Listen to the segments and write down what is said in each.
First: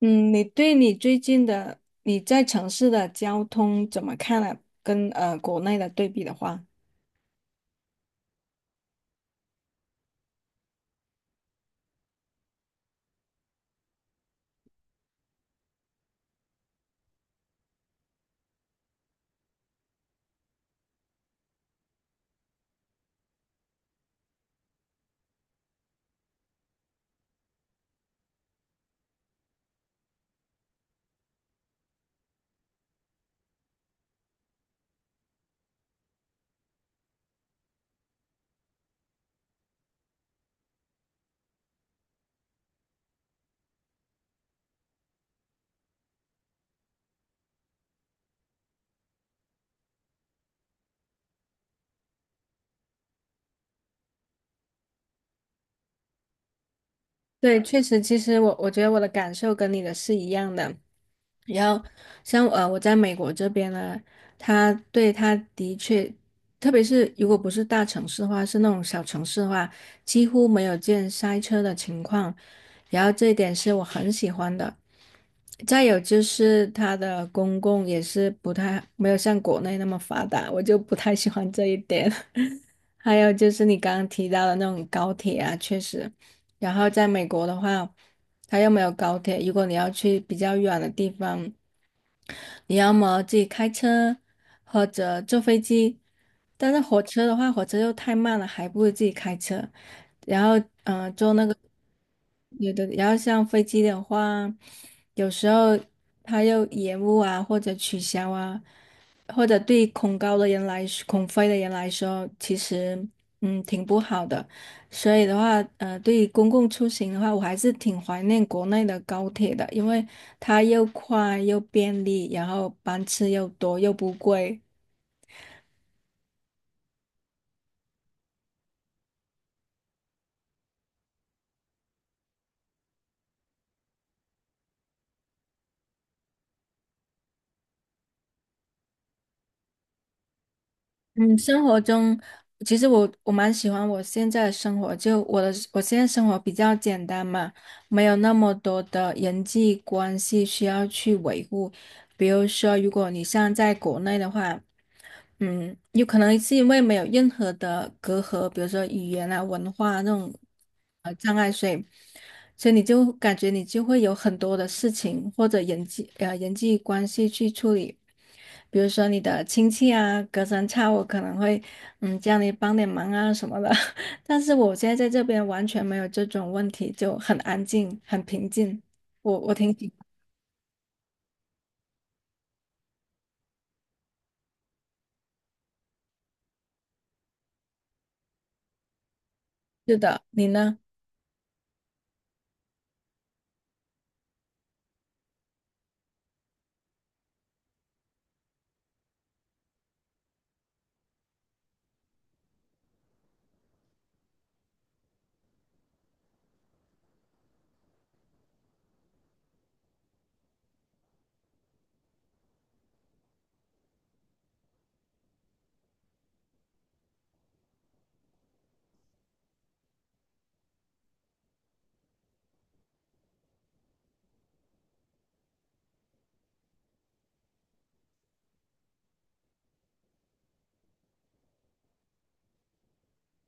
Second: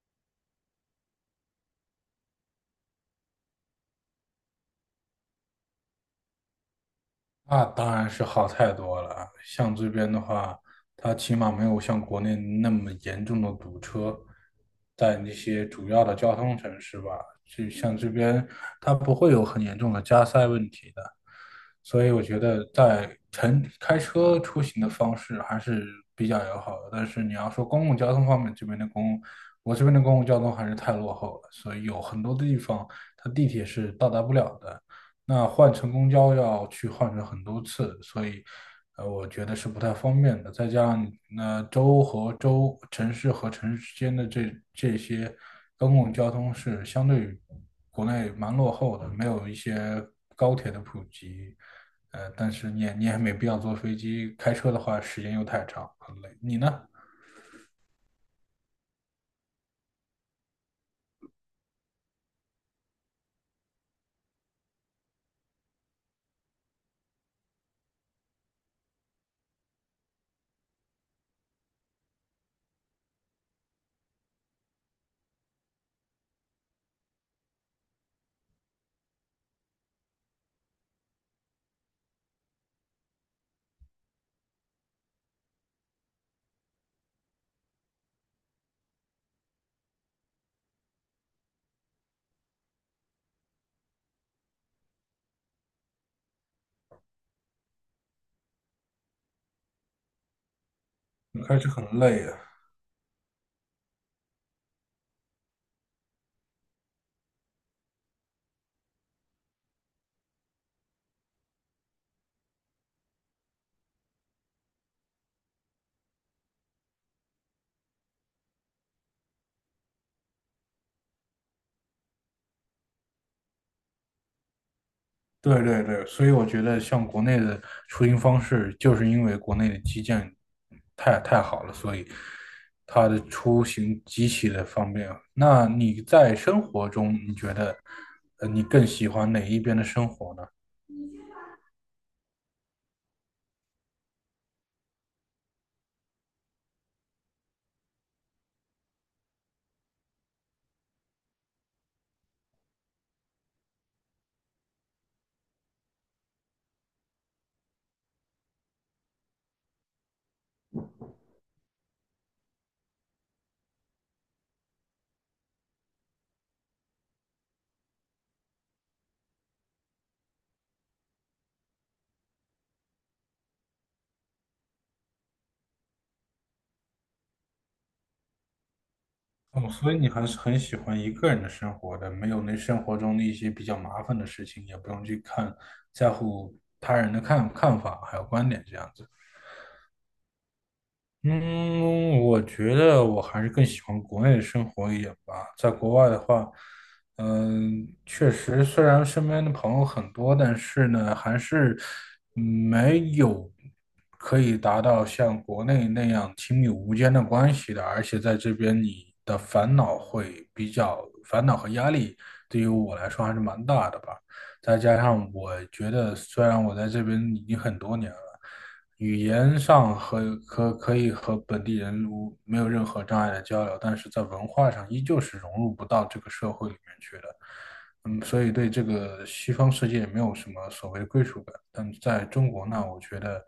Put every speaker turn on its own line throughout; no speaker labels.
嗯，你对你最近的你在城市的交通怎么看呢？跟国内的对比的话，
那当然是好太多了啊。像这边的话，它起码没有像国内那么严重的堵车，在那些主要的交通城市吧，就像这边它不会有很严重的加塞问题的。所以我觉得在城开车出行的方式还是比较友好的。但是你要说公共交通方面，这边的公共，我这边的公共交通还是太落后了，所以有很多的地方它地铁是到达不了的。那换乘公交要去换乘很多次，所以，我觉得是不太方便的。再加上，那州和州、城市和城市之间的这些公共交通是相对于国内蛮落后的，没有一些高铁的普及。但是你也没必要坐飞机，开车的话时间又太长，很累。你呢？
对，确实，其实我觉得我的感受跟你的是一样的。然后像我在美国这边呢，他对他的确，特别是如果不是大城市的话，是那种小城市的话，几乎没有见塞车的情况。然后这一点是我很喜欢的。再有就是它的公共也是不太，没有像国内那么发达，我就不太喜欢这一点。还有就是你刚刚提到的那种高铁啊，确实，然后在美国的话，它又没有高铁，如果你要去比较远的地方，你要么自己开车或者坐飞机，但是火车的话，火车又太慢了，还不如自己开车。然后
开车很累啊。
有的，然后像飞机的话，有时候它又延误啊，或者取消啊，或者对恐高的人来说，恐飞的人来说，其实嗯挺不好的。所以的话，对于公共出行的话，我还是挺怀念国内的高铁的，因为它又快又便利，然后班次又多又不贵。
对对对，所以我觉得像国内的出行方式，就是因为国内的基建太好了，所以它的出行极其的方便。那你在生活中，你觉得你更喜欢哪一边的生活呢？
嗯，生活中其实我蛮喜欢我现在的生活，就我现在生活比较简单嘛，没有那么多的人际关系需要去维护。比如说，如果你像在国内的话，嗯，有可能是因为没有任何的隔阂，比如说语言啊、文化啊那种障碍，所以你就感觉你就会有很多的事情或者人际关系去处理，比如说你的亲戚啊，隔三差五可能会嗯叫你帮点忙啊什么的，但是我现在在这边完全没有这种问题，就很安静、很平静，我
哦，
挺喜
所以
欢。
你还是很喜欢一个人的生活的，没有那生活中的一些比较麻烦的事情，也不用去看在乎他人的看法还有观点这样子。
是的，你呢？
嗯，我觉得我还是更喜欢国内的生活一点吧。在国外的话，嗯，确实，虽然身边的朋友很多，但是呢，还是没有可以达到像国内那样亲密无间的关系的。而且在这边，你的烦恼会比较，烦恼和压力对于我来说还是蛮大的吧。再加上我觉得，虽然我在这边已经很多年了。语言上和可以和本地人无没有任何障碍的交流，但是在文化上依旧是融入不到这个社会里面去的。嗯，所以对这个西方世界没有什么所谓的归属感。但在中国呢，我觉得，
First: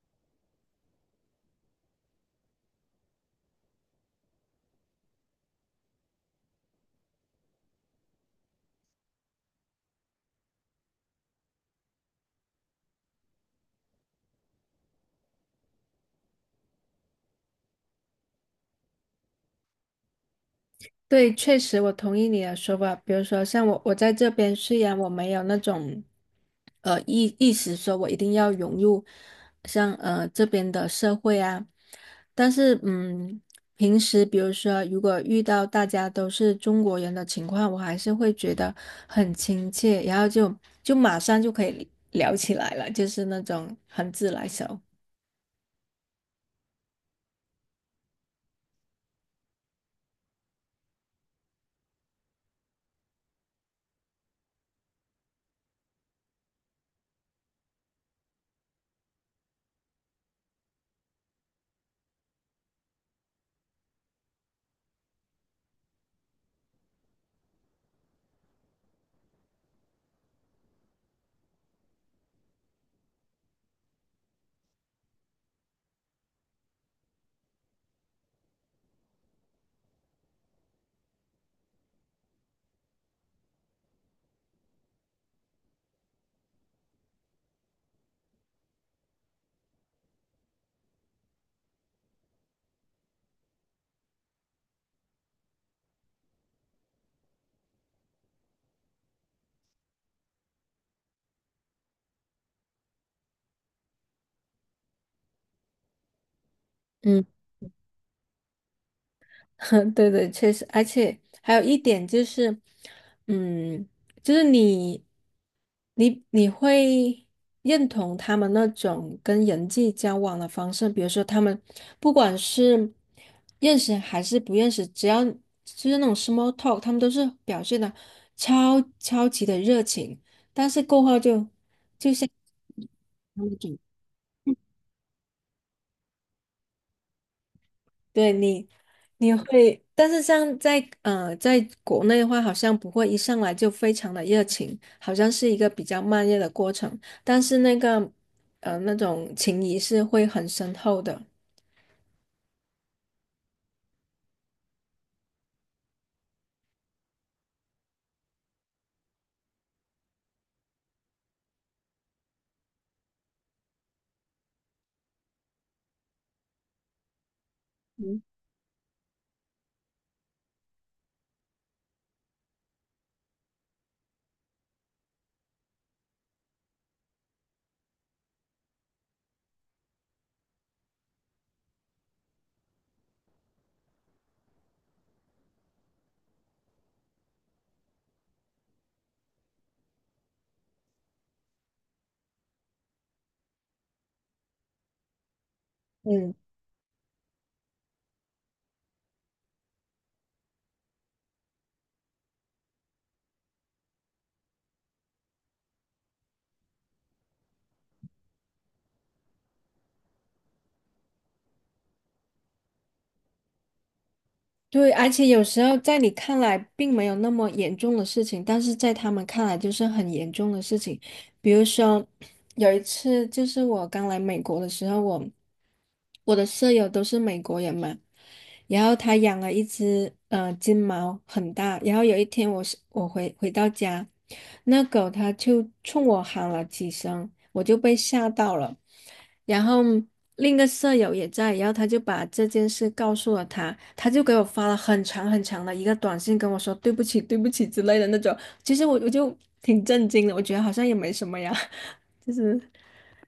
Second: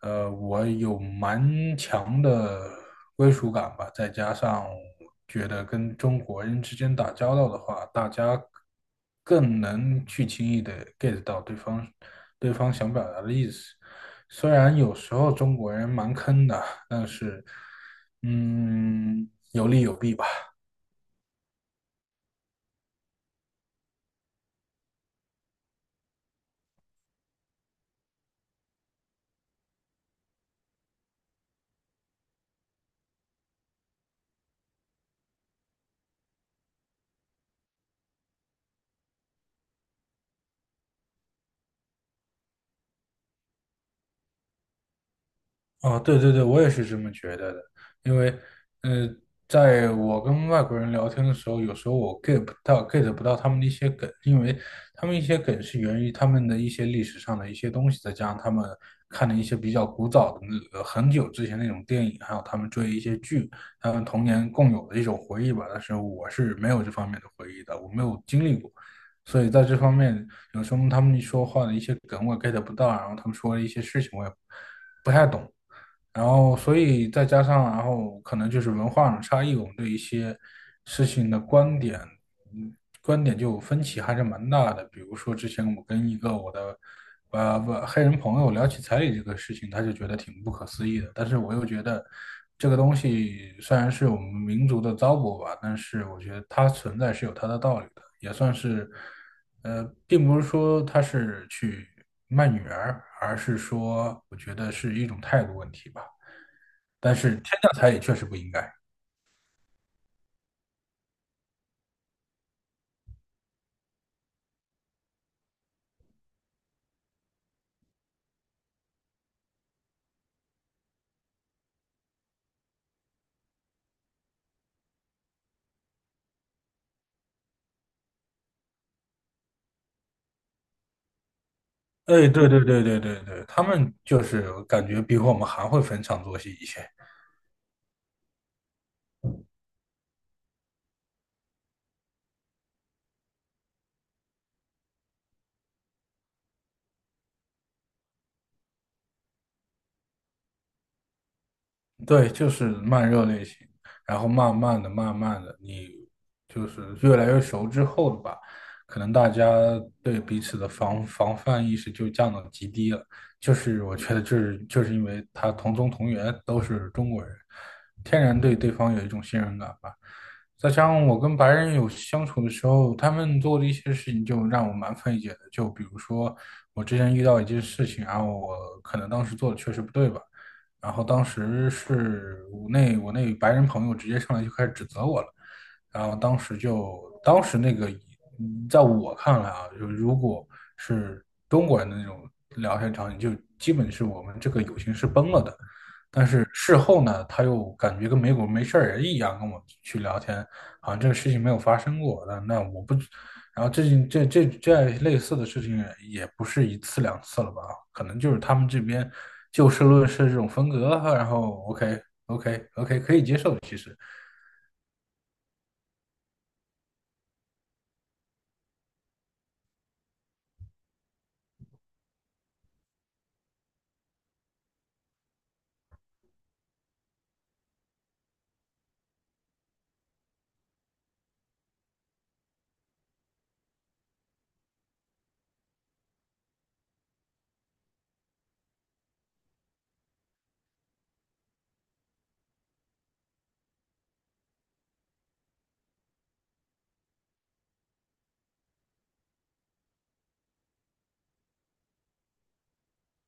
我有蛮强的归属感吧，再加上觉得跟中国人之间打交道的话，大家更能去轻易的 get 到对方想表达的意思。虽然有时候中国人蛮坑的，但是，有利有弊吧。
对，确实我同意你的说法。比如说，像我，我在这边虽然我没有那种，呃，意识说我一定要融入像这边的社会啊，但是嗯，平时比如说如果遇到大家都是中国人的情况，我还是会觉得很亲切，就马上就可以聊起来了，就是那种很自来熟。
哦，对对对，我也是这么觉得的，因为，呃，在我跟外国人聊天的时候，有时候我 get 不到他们的一些梗，因为他们一些梗是源于他们的一些历史上的一些东西，再加上他们看的一些比较古早的很久之前那种电影，还有他们追一些剧，他们童年共有的一种回忆吧。但是我是没有这方面的回忆的，我没有经历过，所以在这方面，有时候他们说话的一些梗我 get 不到，然后他们说的一些事情我也不太懂。所以再加上，然后可能就是文化上的差异，我们对一些事情的观点，嗯，观点就分歧还是蛮大的。比如说之前我跟我的不黑人朋友聊起彩礼这个事情，他就觉得挺不可思议的，但是我又觉得这个东西虽然是我们民族的糟粕吧，但是我觉得它存在是有它的道理的，也算是。并不是说他是去卖女儿，而是说我觉得是一种态度问题吧。但
嗯。
是天降彩礼确实不应该。
对对，确实，而且还有一点就是，嗯，就是你，你会认同他们那种跟人际交往的方式，比如说他们不管是认识还是不认识，只要就是那种 small talk，他们都是表现的超级的热情，但是过后就
哎，对对对对对对，他们就是感觉比我们还会逢场作戏一些。
对你，你会，但是像在在国内的话，好像不会一上来就非常的热情，好像是一个比较慢热的过程。但是那个那种情谊是会很深厚的。
对，就是慢热类型，然后慢慢的、慢慢的，你就是越来越熟之后的吧，可能大家对彼此的防范意识就降到极低了。就是我觉得，就是因为他同宗同源，都是中国人，天然对对方有一种信任感吧。再加上我跟白人有相处的时候，他们做的一些事情就让我蛮费解的。就比如说，我之前遇到一件事情，然后我可能当时做的确实不对吧。然后当时是我那白人朋友直接上来就开始指责我了，然后当时就当时那个，嗯在我看来啊，就如果是中国人的那种聊天场景，就基本是我们这个友情是崩了的。但
嗯，
是事后呢，他又感觉跟没过没事儿人一样跟我去聊天，好像这个事情没有发生过。那那我不，然后这件这这这类似的事情也不是一次两次了吧？可能就是他们这边就事论事这种风格啊，然后 OK OK 可以接受，其实
对，而且有时候在你看来并没有那么严重的事情，但是在他们看来就是很严重的事情。比如说，有一次就是我刚来美国的时候，我的舍友都是美国人嘛，然后他养了一只金毛，很大。然后有一天我回到家，那狗它就冲我喊了几声，我就被吓到了。然后另一个舍友也在，然后他就把这件事告诉了他，他就给我发了很长很长的一个短信，跟我说对不起对不起之类的那种。其实我就挺震惊的，我觉得好像也没什么呀，就是。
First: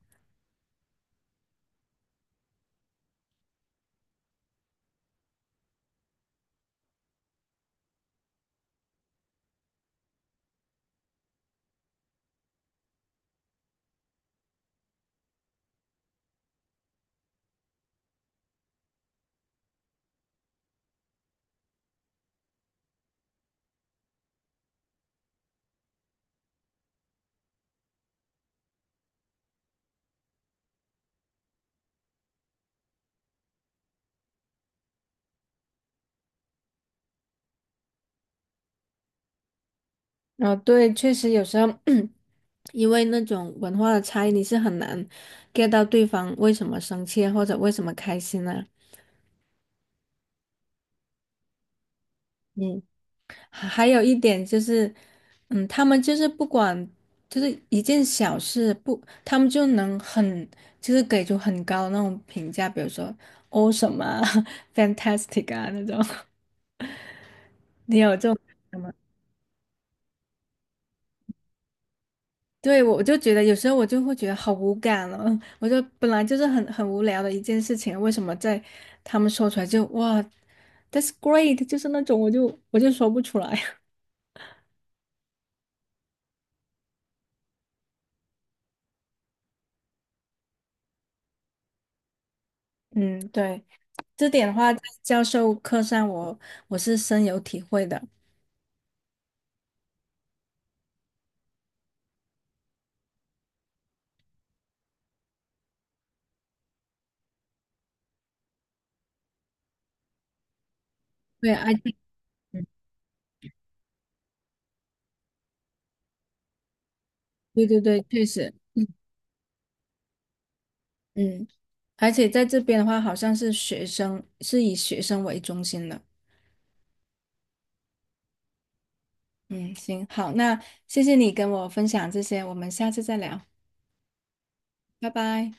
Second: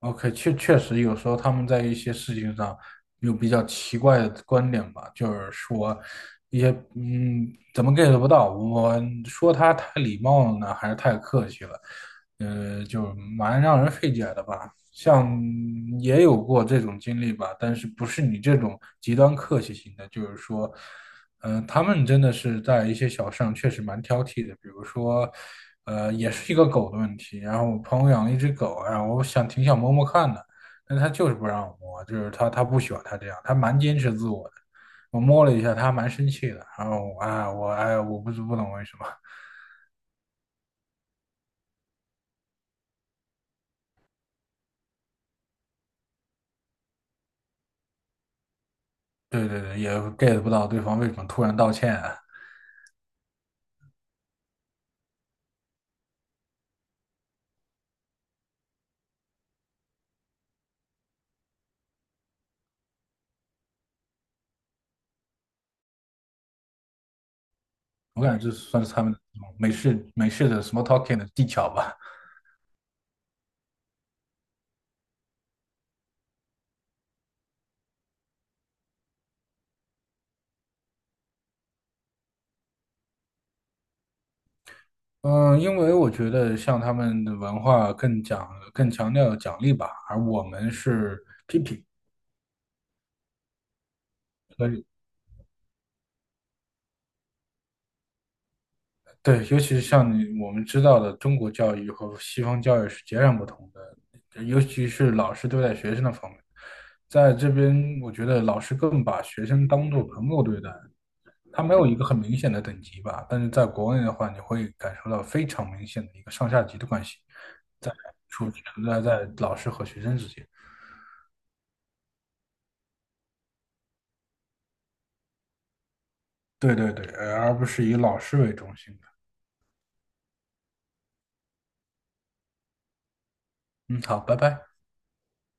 OK 确确实有时候他们在一些事情上有比较奇怪的观点吧，就是说一些嗯怎么 get 不到，我说他太礼貌了呢，还是太客气了，就蛮让人费解的吧。像也有过这种经历吧，但是不是你这种极端客气型的，就是说，他们真的是在一些小事上确实蛮挑剔的，比如说，也是一个狗的问题。然后我朋友养了一只狗，然后我想挺想摸摸看的，但他就是不让我摸，就是他不喜欢他这样，他蛮坚持自我的。我摸了一下，他还蛮生气的。然后我哎，我不懂为什么。
啊，对，确实有时候 因为那种文化的差异，你是很难 get 到对方为什么生气或者为什么开心呢？
对对对，也 get 不到对方为什么突然道歉啊。
嗯，还有一点就是，嗯，他们就是不管就是一件小事不，他们就能很就是给出很高的那种评价，比如说 awesome 啊 fantastic 啊那种。你有
我
这种？
感觉这算
吗？
是他们美式的 small talking 的技巧吧。
对，我就觉得有时候我就会觉得好无感了，我就本来就是很无聊的一件事情，为什么在他们说出来就哇，that's great，就是那种我就说不出来。
嗯，因为我觉得像他们的文化更强调奖励吧，而我们是批评
嗯，对，这点的
和
话，在教授课上我是深有体会的。
对，尤其是像你我们知道的，中国教育和西方教育是截然不同的，尤其是老师对待学生的方面，在这边我觉得老师更把学生当做朋友对待，
对
他没
，I
有一
T，
个很明显的
嗯
等级吧，但是在国内的话，你会感受到非常明显的一个上下级的关系，
对对
在
对，确实，
存在在老师和学生之间。
嗯，而且在这边的话，好像是学生是以学生为中心的。
对对对，呃而不是以老师为中心的。
嗯，行，好，那谢谢你跟我分享这些，我们下次再聊，
嗯，好，拜拜。
拜拜。